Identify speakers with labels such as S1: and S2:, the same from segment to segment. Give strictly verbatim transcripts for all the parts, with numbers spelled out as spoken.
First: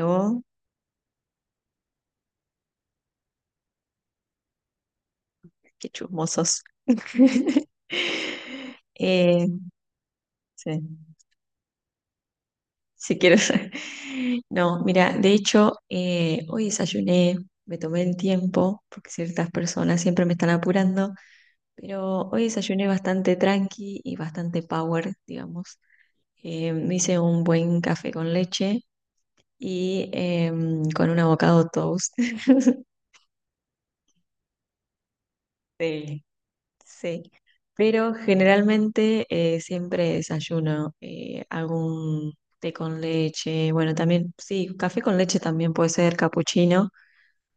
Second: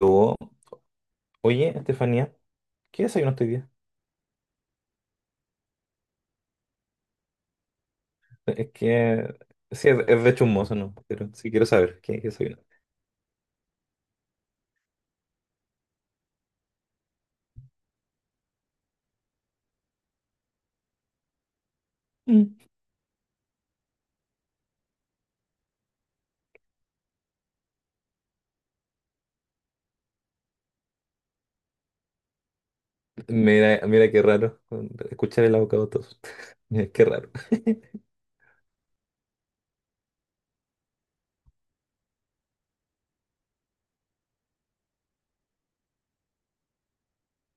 S1: Luego. Oye, Estefanía, ¿qué desayunaste hoy día?
S2: qué chismosos.
S1: Es que,
S2: Eh,
S1: sí, es, es de hecho un mozo,
S2: sí,
S1: ¿no? Pero sí quiero saber, ¿qué, qué desayunaste?
S2: si quieres. No, mira, de hecho, eh, hoy desayuné, me tomé el tiempo, porque ciertas personas siempre me están apurando, pero hoy
S1: Mm.
S2: desayuné bastante tranqui y bastante power, digamos. Eh, me hice un buen café con leche y em, con un avocado toast.
S1: Mira, mira qué raro con- escuchar el abocado tos.
S2: Sí,
S1: Mira, qué
S2: sí,
S1: raro.
S2: pero generalmente eh, siempre desayuno eh, algún té con leche, bueno, también, sí, café con leche también puede ser capuchino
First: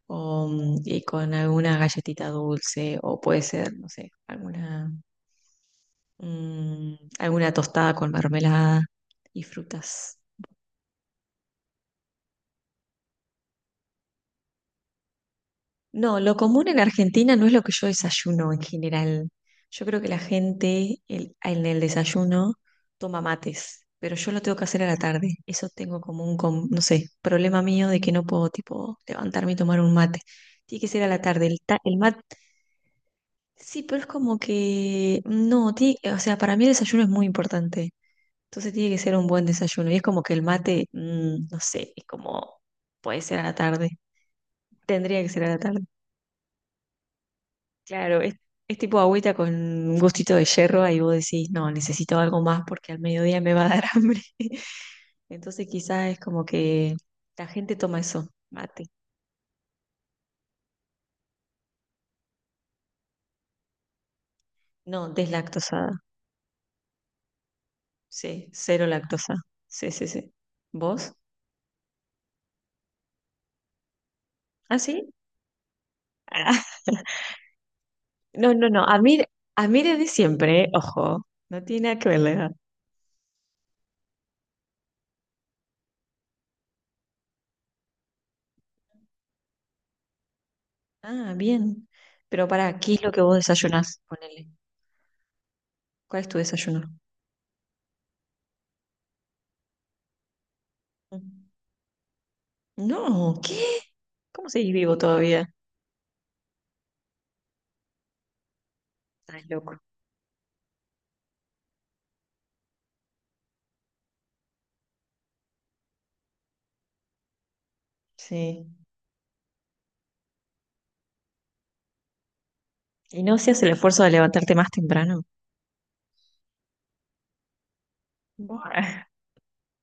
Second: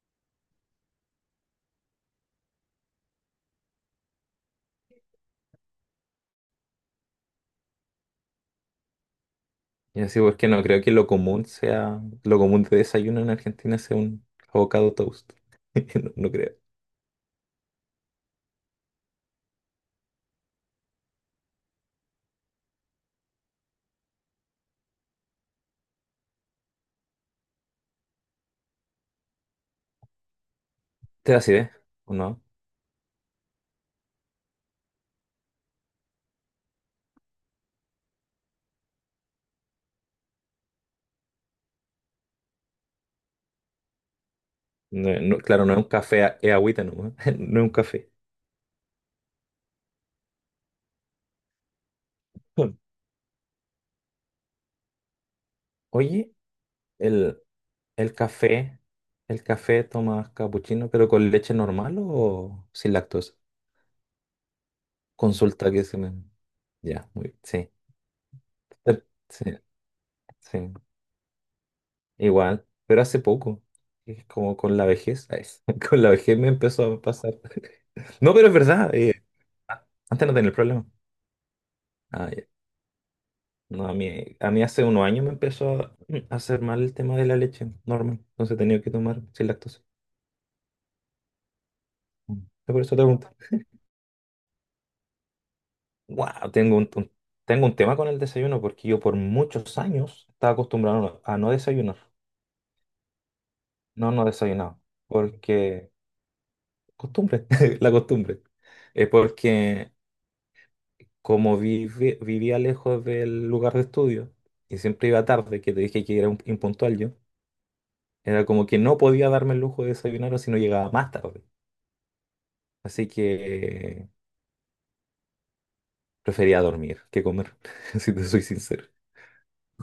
S2: o, mm, y con alguna galletita dulce o puede ser, no sé, alguna, mm, alguna tostada con mermelada y
S1: Y
S2: frutas.
S1: así, porque no creo que lo común sea, lo común de desayuno en Argentina sea un avocado toast. No,
S2: No,
S1: no
S2: lo
S1: creo.
S2: común en Argentina no es lo que yo desayuno en general. Yo creo que la gente el- en el desayuno toma mates, pero yo lo tengo que hacer a la tarde. Eso tengo como un, com- no sé, problema mío de que no puedo, tipo, levantarme y tomar un mate. Tiene que ser a la
S1: ¿Te da
S2: tarde. El,
S1: acidez?
S2: ta- el
S1: ¿O
S2: mate,
S1: no?
S2: sí, pero es como que, no, tiene- o sea, para mí el desayuno es muy importante. Entonces tiene que ser un buen desayuno. Y es como que el mate, mm, no sé, es como, puede ser a la tarde.
S1: No,
S2: Tendría que
S1: no,
S2: ser a la
S1: claro, no es
S2: tarde.
S1: un café, a- es agüita, ¿no? No es un café.
S2: Claro, es, es tipo agüita con un gustito de hierro, ahí vos decís, no, necesito algo más porque al mediodía me va a dar hambre. Entonces quizás es
S1: Oye,
S2: como que
S1: el
S2: la gente toma
S1: el
S2: eso,
S1: café,
S2: mate.
S1: el café tomas capuchino, pero con leche normal o sin lactosa.
S2: No,
S1: Consulta que se
S2: deslactosada.
S1: me. Ya, muy bien. Sí.
S2: Sí, cero
S1: Eh,
S2: lactosa.
S1: sí,
S2: Sí, sí, sí.
S1: sí.
S2: ¿Vos?
S1: Igual, pero hace poco. Es como con
S2: ¿Ah,
S1: la
S2: sí?
S1: vejez, ay. Con la vejez me
S2: Ah,
S1: empezó a pasar. No, pero
S2: No,
S1: es
S2: no, no.
S1: verdad.
S2: A mí,
S1: Eh,
S2: a mí desde
S1: antes no tenía el
S2: siempre, ¿eh?
S1: problema.
S2: Ojo, no tiene nada que ver
S1: Ah,
S2: la
S1: ya.
S2: edad.
S1: No, a mí, a mí hace unos años me empezó a mm, a hacer mal el tema de la leche normal. Entonces tenía que tomar sin lactosa.
S2: Ah, bien.
S1: Mm.
S2: Pero ¿para
S1: Por eso
S2: qué
S1: te
S2: es lo que
S1: pregunto.
S2: vos desayunás? Ponele. ¿Cuál es tu
S1: Wow, tengo
S2: desayuno?
S1: un, un- tengo un tema con el desayuno porque yo por muchos años estaba acostumbrado a no a
S2: Mm.
S1: no desayunar.
S2: No, ¿qué?
S1: No, no
S2: ¿Cómo seguís
S1: desayunaba.
S2: vivo todavía?
S1: Porque costumbre, la costumbre. Eh,
S2: Estás loco.
S1: porque como vivi- vivía lejos del lugar de estudio y siempre iba tarde, que te dije que era un- impuntual yo, era
S2: Sí.
S1: como que no podía darme el lujo de desayunar o si no llegaba más tarde. Así
S2: ¿Y no hacías el esfuerzo
S1: que
S2: de levantarte más temprano?
S1: prefería dormir que comer, si te soy
S2: Buah.
S1: sincero.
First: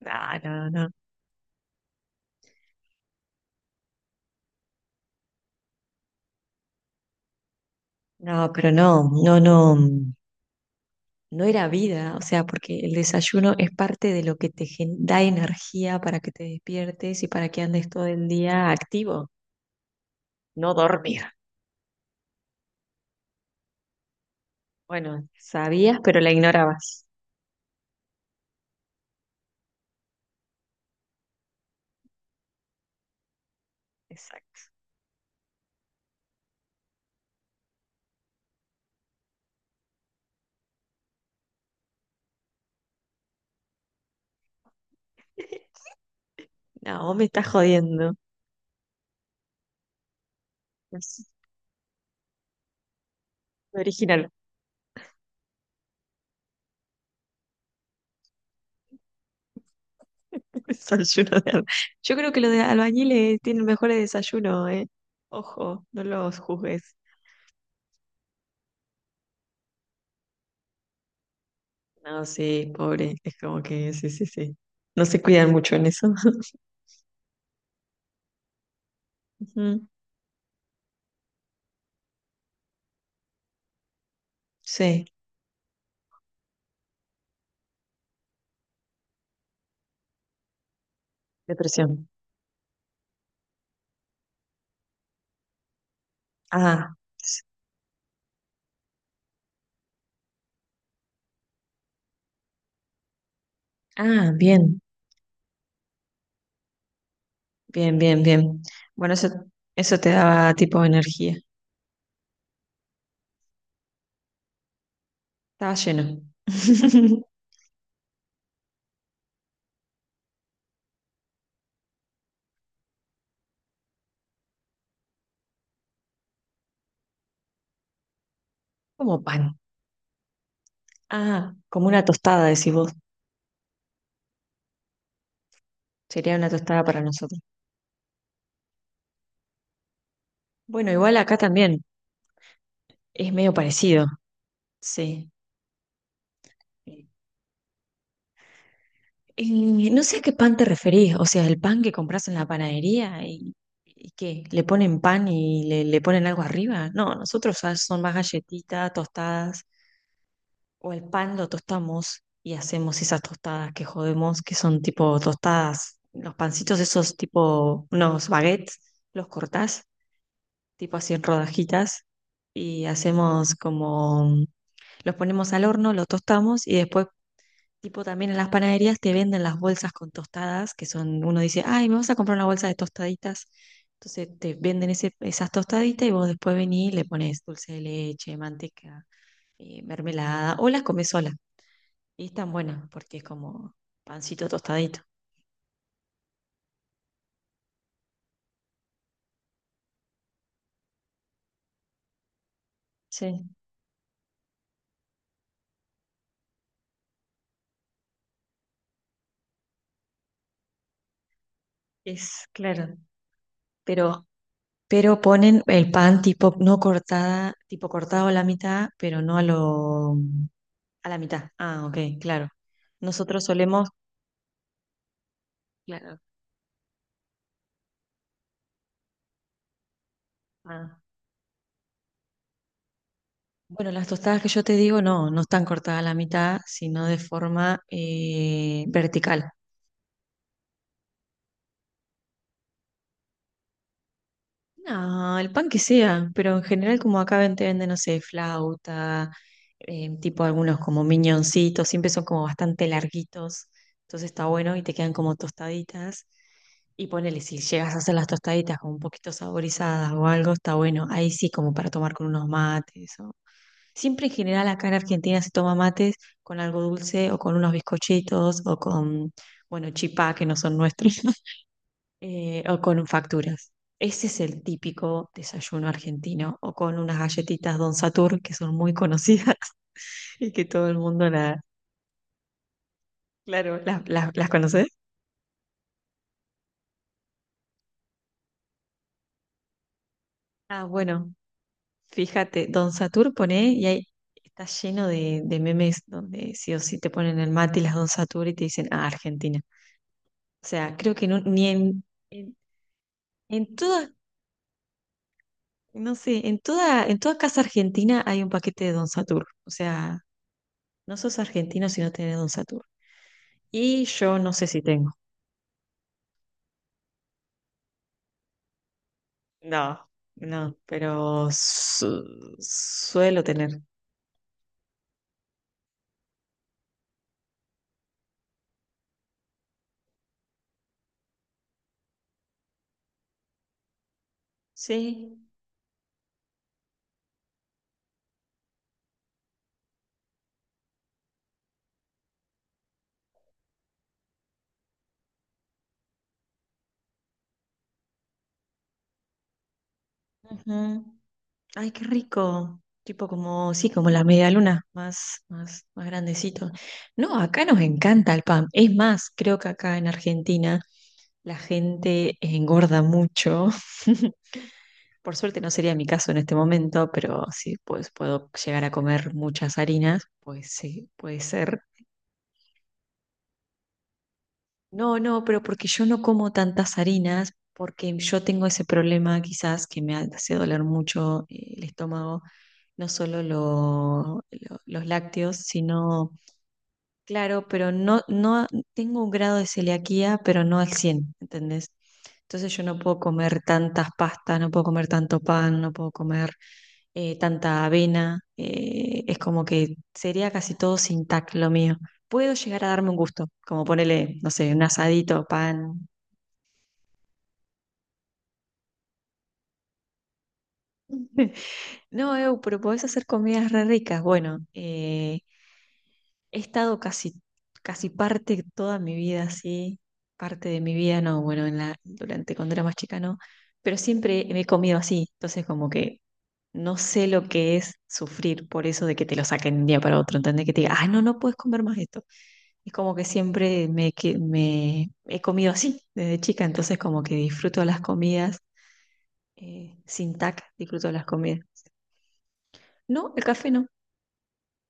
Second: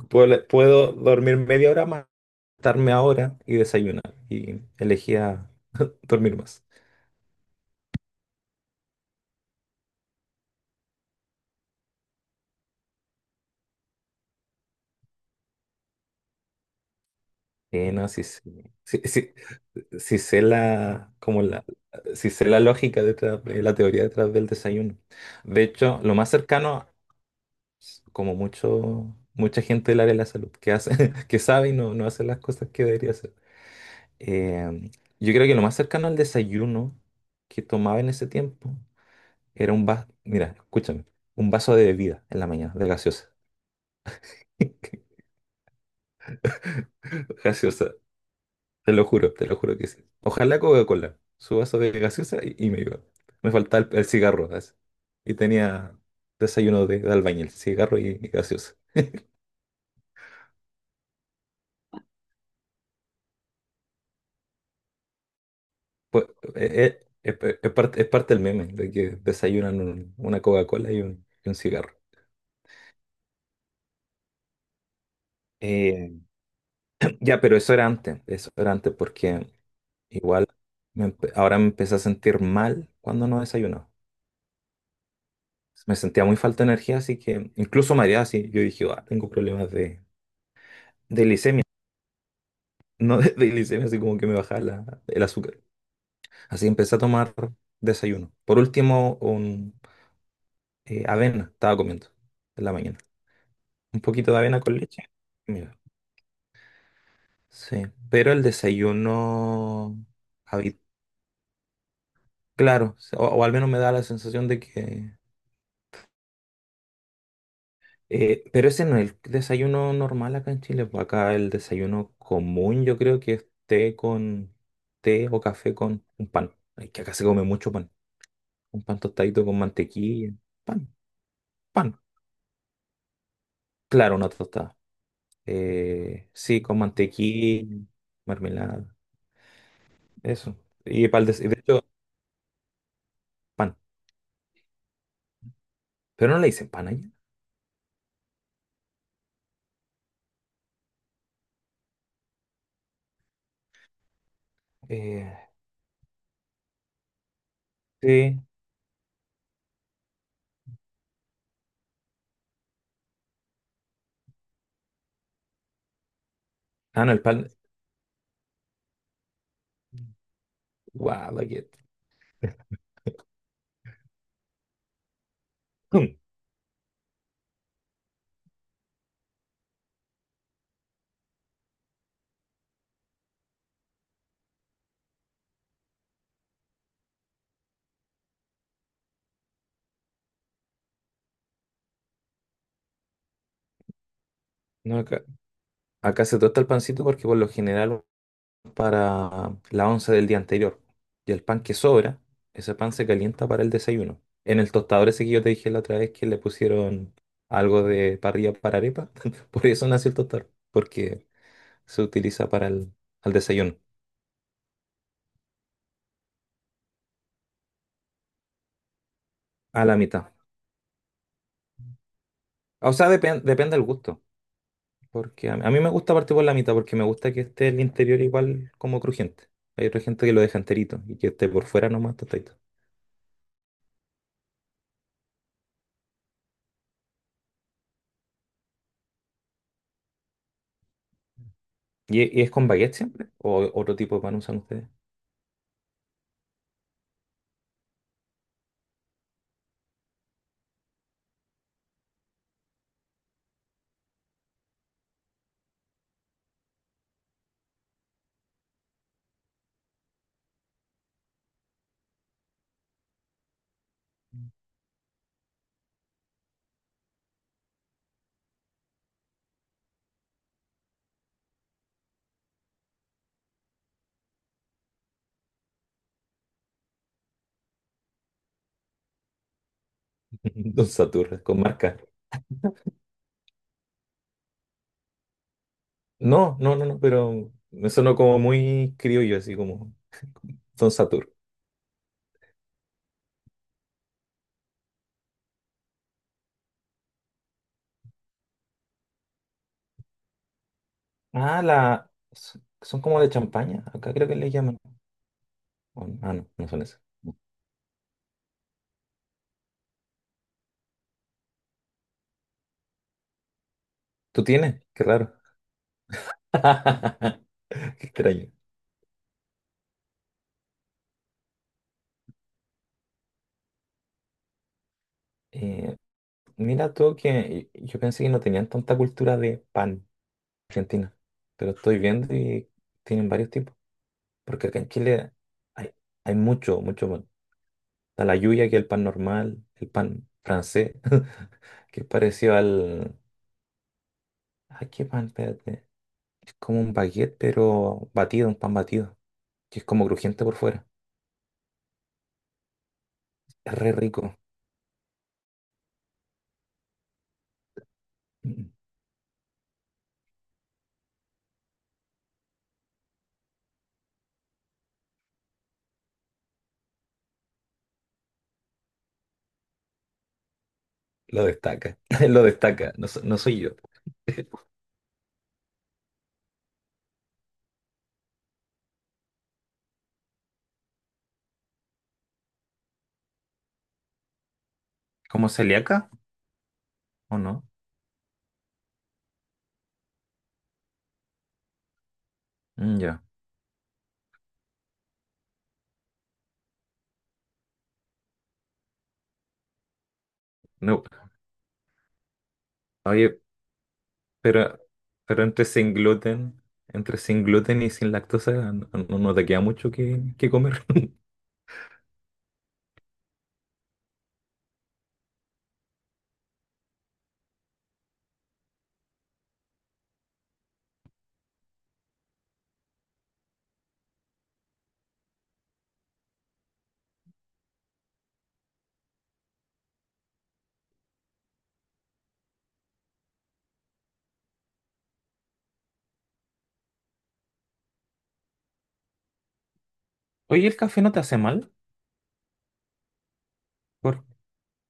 S2: No,
S1: Puedo,
S2: no, no.
S1: puedo dormir media hora más, acostarme ahora y desayunar. Y elegía dormir más.
S2: No, pero no, no, no. No era vida, o sea, porque el desayuno es parte de lo que te gen- da energía para que te despiertes y para que andes
S1: Eh,
S2: todo
S1: no, sí,
S2: el
S1: sí,
S2: día
S1: sí,
S2: activo,
S1: sí- sí sé
S2: no
S1: la,
S2: dormir.
S1: como la, sí sé la lógica detrás, de la teoría detrás del desayuno.
S2: Bueno,
S1: De
S2: sabías,
S1: hecho, lo
S2: pero
S1: más
S2: la
S1: cercano,
S2: ignorabas.
S1: como mucho, mucha gente del área de la salud, que hace, que sabe y no, no hace las cosas que debería hacer.
S2: Exacto.
S1: Eh, yo creo que lo más cercano al desayuno que tomaba en ese tiempo era un vaso, mira, escúchame, un vaso de bebida en la mañana, de gaseosa.
S2: No, vos me estás
S1: Gaseosa.
S2: jodiendo.
S1: Te lo juro, te lo juro que sí. Ojalá Coca-Cola,
S2: Es
S1: su vaso de gaseosa y, y me iba. Me faltaba el, el
S2: original.
S1: cigarro, así. Y tenía desayuno de, de albañil, cigarro y, y gaseosa.
S2: Desayuno de albañil. Yo creo que los de albañiles tienen mejores desayunos, ¿eh? Ojo, no
S1: Pues,
S2: los juzgues.
S1: eh, eh, es, es parte, es parte del meme, de que desayunan un- una Coca-Cola y un, y un cigarro.
S2: No, sí, pobre. Es como que sí, sí, sí. No se cuidan mucho en eso.
S1: Eh, ya, pero eso era antes, eso era antes porque
S2: Ujú.
S1: igual me empe- ahora me empecé a sentir mal cuando no desayunaba.
S2: Sí,
S1: Me sentía muy falta de energía, así que incluso mareado, así yo dije: "Ah, tengo problemas de, de
S2: depresión.
S1: no de, de glicemia", así como que me bajaba la- el azúcar. Así que
S2: Ah,
S1: empecé a tomar
S2: s-
S1: desayuno. Por último, un, eh, avena estaba comiendo en la mañana. Un
S2: ah,
S1: poquito de avena con
S2: bien,
S1: leche. Mira, sí.
S2: bien, bien,
S1: Pero el
S2: bien. Bueno, eso,
S1: desayuno,
S2: eso te daba
S1: habi-
S2: tipo energía.
S1: claro, o, o al menos me da la sensación de que…
S2: Estaba lleno.
S1: eh, pero ese no es el desayuno normal acá en Chile, pues. Acá el desayuno común yo creo que es té con té o café con un pan. Es que acá se come mucho pan. Un pan
S2: Como pan.
S1: tostadito con mantequilla. Pan.
S2: Ah, como
S1: Pan,
S2: una tostada, decís vos.
S1: claro, una tostada. Eh,
S2: Sería una
S1: sí, con
S2: tostada para nosotros.
S1: mantequilla, mermelada, eso.
S2: Bueno,
S1: Y
S2: igual
S1: pal de,
S2: acá
S1: y de
S2: también
S1: hecho,
S2: es medio
S1: pan.
S2: parecido. Sí.
S1: Pero no le dicen pan allá.
S2: Y no sé a qué pan te referís, o sea, el pan que compras en la panadería y, y qué, le ponen pan
S1: Eh,
S2: y le, le ponen algo arriba. No, nosotros ya son más
S1: sí.
S2: galletitas, tostadas, o el pan lo tostamos y hacemos esas tostadas que jodemos, que son tipo tostadas, los pancitos
S1: Ah, no,
S2: esos
S1: el pan.
S2: tipo, unos baguettes, los cortás, tipo así en
S1: Guau, baguette.
S2: rodajitas, y hacemos como, los ponemos al horno, los
S1: Mm.
S2: tostamos y después tipo, también en las panaderías te venden las bolsas con tostadas, que son, uno dice, ay, me vas a comprar una bolsa de tostaditas. Entonces te venden ese- esas tostaditas y vos después venís y le pones dulce de leche, manteca, eh, mermelada, o las comes sola. Y están buenas porque es como pancito
S1: No,
S2: tostadito.
S1: acá, acá se tosta el pancito porque por lo general para la once del día anterior. Y el pan que sobra, ese pan se calienta
S2: Sí,
S1: para el desayuno. En el tostador ese que yo te dije la otra vez que le pusieron algo de parrilla para arepa, por eso nació el tostador. Porque se
S2: es
S1: utiliza para el,
S2: claro.
S1: al desayuno,
S2: Pero, pero ponen el pan tipo no cortada, tipo cortado a la mitad, pero no a
S1: a la
S2: lo,
S1: mitad.
S2: a la mitad. Ah, ok, claro.
S1: O sea, depen-
S2: Nosotros
S1: depende del
S2: solemos,
S1: gusto, porque a, a mí me gusta
S2: claro.
S1: partir por la mitad porque me gusta que esté el interior igual como crujiente. Hay otra gente que lo deja
S2: Ah.
S1: enterito y que esté por fuera nomás tostadito.
S2: Bueno, las tostadas que yo te digo no, no están cortadas a la mitad, sino de forma eh, vertical.
S1: ¿Y, e- y es con baguette siempre? ¿O otro tipo de pan usan ustedes?
S2: No, el pan que sea, pero en general como acá ven- te venden, no sé, flauta, eh, tipo algunos como miñoncitos, siempre son como bastante larguitos, entonces está bueno y te quedan como tostaditas. Y ponele, si llegas a hacer las tostaditas como un poquito saborizadas o algo, está bueno. Ahí sí, como para tomar con unos mates. Siempre en general acá en Argentina se toma mates con algo dulce o con unos bizcochitos o con, bueno, chipá, que no son nuestros, eh, o con facturas. Ese es el típico desayuno argentino o con unas galletitas Don Satur que son muy conocidas y que
S1: Don
S2: todo el mundo
S1: Saturra, con
S2: la,
S1: marca.
S2: claro, las las- las conoce.
S1: No, no, no, no, pero me sonó como muy criollo, así como
S2: Ah,
S1: Don Satur.
S2: bueno, fíjate, Don Satur pone y ahí está lleno de, de memes donde sí o sí te ponen el mate y las Don Satur y te dicen, ah, Argentina. O sea, creo que no-
S1: Ah,
S2: ni en
S1: la…
S2: en-
S1: s- Son como de
S2: en
S1: champaña,
S2: todo,
S1: acá creo que le llaman. O-
S2: no
S1: Ah,
S2: sé,
S1: no,
S2: en
S1: no son esas.
S2: toda, en toda casa argentina hay un paquete de Don Satur. O sea, no sos argentino si no tenés Don Satur. Y yo
S1: ¿Tú
S2: no sé si
S1: tienes? Qué
S2: tengo.
S1: raro. Qué extraño.
S2: No, no, pero su- suelo tener.
S1: Eh, Mira tú que yo pensé que no tenían tanta cultura de pan argentina, pero estoy viendo y tienen varios tipos, porque acá en
S2: Sí.
S1: Chile hay, hay mucho, mucho pan. Está la lluvia, que es el pan normal, el pan francés, que es parecido al… ¿a qué pan? Espérate. Es como un baguette, pero batido, un pan batido, que es como crujiente por fuera.
S2: Ujú. Ay, qué rico. Tipo como,
S1: Es
S2: sí,
S1: re
S2: como la
S1: rico.
S2: media luna, más, más, más grandecito. No, acá nos encanta el pan.
S1: Mm.
S2: Es más, creo que acá en Argentina la gente engorda mucho. Por suerte no sería mi caso en este momento, pero sí, pues puedo llegar a comer muchas harinas, pues sí, puede
S1: Lo
S2: ser.
S1: destaca, lo destaca, no, so- no soy yo.
S2: No, no, pero porque yo no como tantas harinas, porque yo tengo ese problema quizás que me hace doler mucho eh, el estómago, no solo lo- lo- los
S1: ¿Como
S2: lácteos,
S1: celíaca
S2: sino,
S1: o no?
S2: claro, pero no, no, tengo un grado de celiaquía, pero no al cien, ¿entendés? Entonces yo no
S1: Mm,
S2: puedo
S1: ya.
S2: comer tantas pastas, no puedo comer tanto pan, no puedo comer eh, tanta avena, eh, es como que sería casi todo
S1: No,
S2: sin tac lo mío. Puedo llegar a darme un
S1: oye,
S2: gusto, como ponerle, no sé,
S1: pero,
S2: un
S1: pero
S2: asadito,
S1: entre sin
S2: pan.
S1: gluten, entre sin gluten y sin lactosa, no, no te queda mucho que, que comer.
S2: No, Eu, pero podés hacer comidas re ricas. Bueno, eh, he estado casi, casi parte toda mi vida así, parte de mi vida, no, bueno, en la, durante cuando era más chica no, pero siempre me he comido así, entonces como que no sé lo que es sufrir por eso de que te lo saquen de un día para otro, ¿entendés? Que te diga, ah, no, no puedes comer más esto. Es como que siempre me, que- me he comido así desde chica, entonces como que disfruto las comidas eh, sin tac,
S1: Oye, ¿el café
S2: disfruto
S1: no te
S2: las
S1: hace
S2: comidas.
S1: mal?
S2: No, el café no.
S1: Por-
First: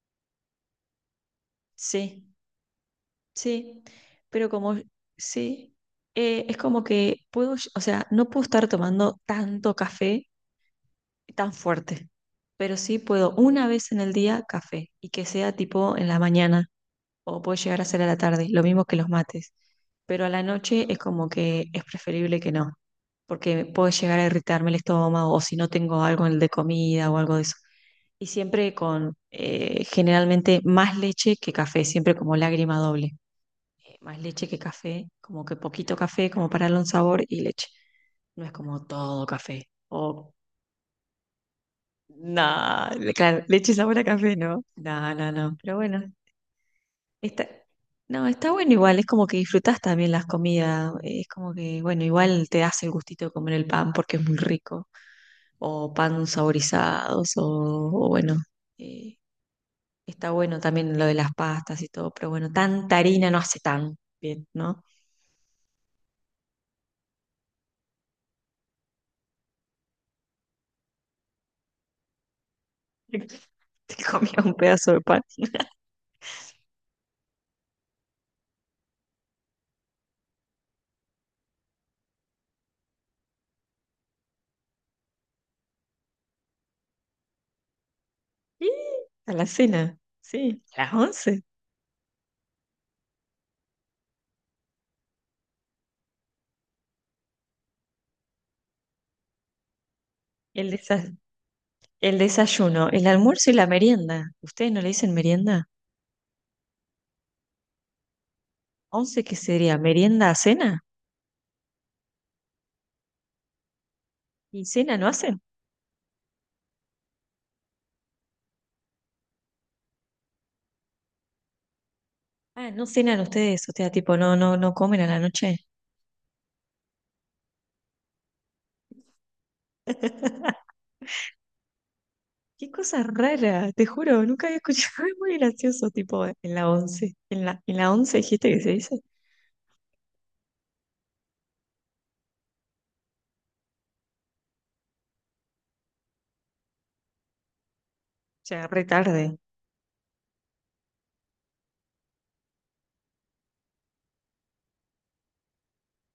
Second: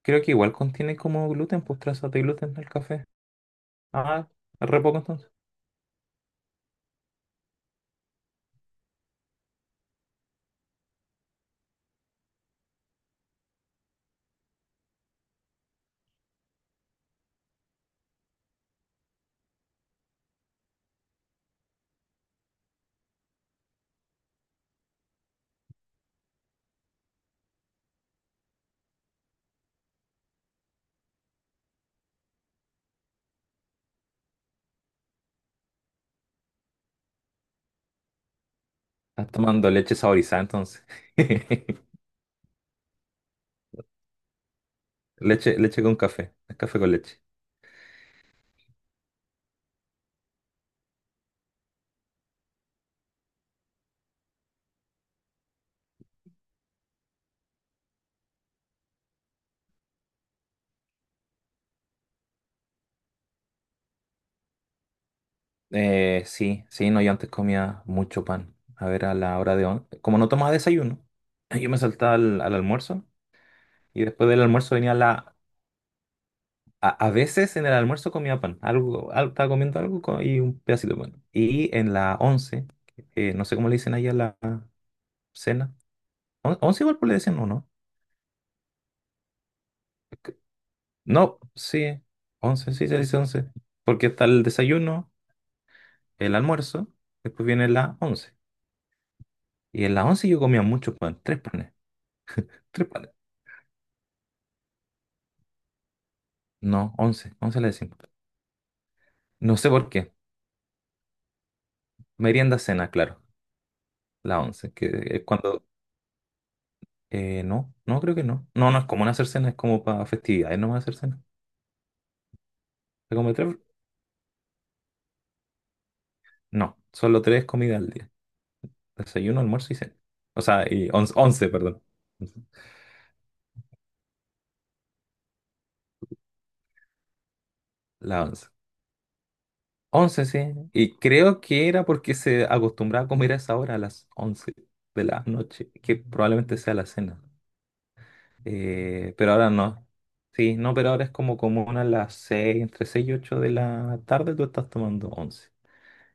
S1: Creo que igual contiene como gluten, pues trazas de
S2: Sí,
S1: gluten el café.
S2: sí,
S1: Ah,
S2: pero como
S1: re poco entonces.
S2: sí, eh, es como que puedo, ll- o sea, no puedo estar tomando tanto café tan fuerte, pero sí puedo una vez en el día café y que sea tipo en la mañana o puede llegar a ser a la tarde, lo mismo que los mates, pero a la noche es como que es preferible que no. Porque puede llegar a irritarme el estómago o si no tengo algo en el de comida o algo de eso. Y siempre con eh, generalmente más leche que café, siempre como lágrima doble. Eh, más leche que café, como que poquito café, como para darle un sabor y leche. No es como todo
S1: Estás
S2: café.
S1: tomando leche
S2: O
S1: saborizada entonces.
S2: nada, claro, leche sabor a café, ¿no? No, no, no.
S1: Leche,
S2: Pero
S1: leche con
S2: bueno,
S1: café, es café con leche.
S2: está, no, está bueno igual, es como que disfrutás también las comidas. eh, Es como que, bueno, igual te das el gustito de comer el pan porque es muy rico o pan saborizados, o, o bueno, eh, está bueno también lo de las pastas y todo, pero bueno, tanta harina no hace tan bien, ¿no?
S1: Eh, sí, sí, no, yo antes comía mucho pan. A ver, a la hora de… on- Como no tomaba desayuno, yo me saltaba al, al almuerzo y
S2: Te
S1: después
S2: comía
S1: del
S2: un
S1: almuerzo
S2: pedazo
S1: venía
S2: de pan.
S1: la… A, a veces en el almuerzo comía pan, algo, al- estaba comiendo algo co- y un pedacito de pan. Y en la once, eh, no sé cómo le dicen ahí a la cena. On- once igual pues le decían, ¿o no?
S2: Y a la cena, sí, a las
S1: No,
S2: once.
S1: sí, once, sí se dice once. Porque está el desayuno, el almuerzo, después viene la once. Y en la once yo comía
S2: El
S1: mucho
S2: desa-
S1: pan, tres panes,
S2: el desayuno,
S1: tres
S2: el
S1: panes.
S2: almuerzo y la merienda. ¿Ustedes no le dicen merienda?
S1: No, once, once le decimos.
S2: ¿Once qué
S1: No sé
S2: sería?
S1: por qué.
S2: ¿Merienda a cena?
S1: Merienda cena, claro, la
S2: ¿Y
S1: once, que
S2: cena no
S1: es
S2: hacen?
S1: cuando… Eh, no, no creo que no. No, no es común hacer cena, es como para festividades nomás hacer cena.
S2: Ah, no
S1: ¿Se
S2: cenan
S1: come tres?
S2: ustedes, o sea, tipo, no, no, no comen a la noche.
S1: No, solo tres comidas al día. Desayuno, almuerzo y cena. O sea, y once, once, perdón. Once.
S2: Qué cosa rara, te juro, nunca había escuchado, es muy gracioso, tipo en la once, en la, en la once
S1: La
S2: dijiste
S1: once.
S2: que se dice, o
S1: Once, sí. Y creo que era porque se acostumbraba a comer a esa hora, a las once de la noche, que probablemente sea la cena.
S2: sea, re
S1: Eh, pero
S2: tarde,
S1: ahora no. Sí, no, pero ahora es como común a las seis, entre seis y ocho de la tarde tú estás tomando once.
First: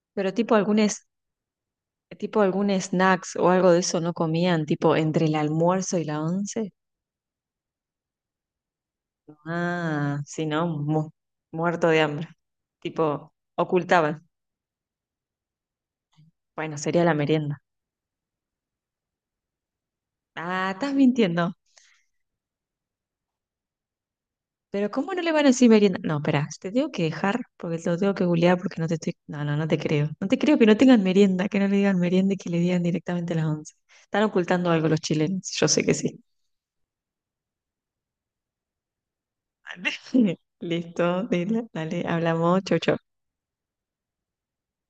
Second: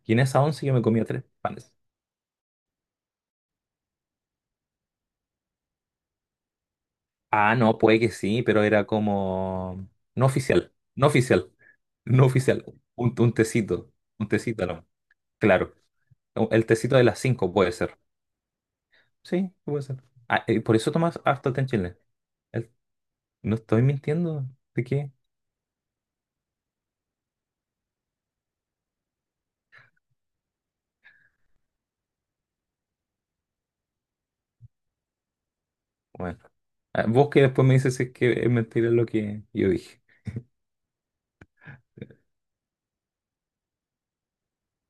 S1: Y en
S2: pero
S1: esa
S2: tipo
S1: once yo
S2: algún,
S1: me comía
S2: es-
S1: tres panes.
S2: tipo algún snacks o algo de eso no comían, tipo entre el almuerzo y la once,
S1: Ah, no, puede que sí, pero era como
S2: ah,
S1: no
S2: si no,
S1: oficial, no
S2: mu-
S1: oficial,
S2: muerto de
S1: no
S2: hambre,
S1: oficial. Un,
S2: tipo
S1: un tecito,
S2: ocultaban,
S1: un tecito, no, claro. No, el
S2: bueno,
S1: tecito
S2: sería
S1: de
S2: la
S1: las cinco
S2: merienda,
S1: puede ser. Sí, puede ser. Ah, y
S2: ah,
S1: por eso
S2: estás
S1: tomas harto
S2: mintiendo.
S1: té en Chile. El- no estoy mintiendo. ¿De
S2: Pero
S1: qué?
S2: ¿cómo no le van a decir merienda? No, espera, te tengo que dejar porque te lo tengo que googlear porque no te estoy... No, no, no te creo. No te creo que no tengan merienda, que no le digan merienda y que le digan directamente a las once. Están ocultando algo los chilenos, yo sé que sí.
S1: Bueno, ah, vos que después me dices si es que es mentira lo que yo dije.
S2: Listo, dile, dale, hablamos, chau, chau.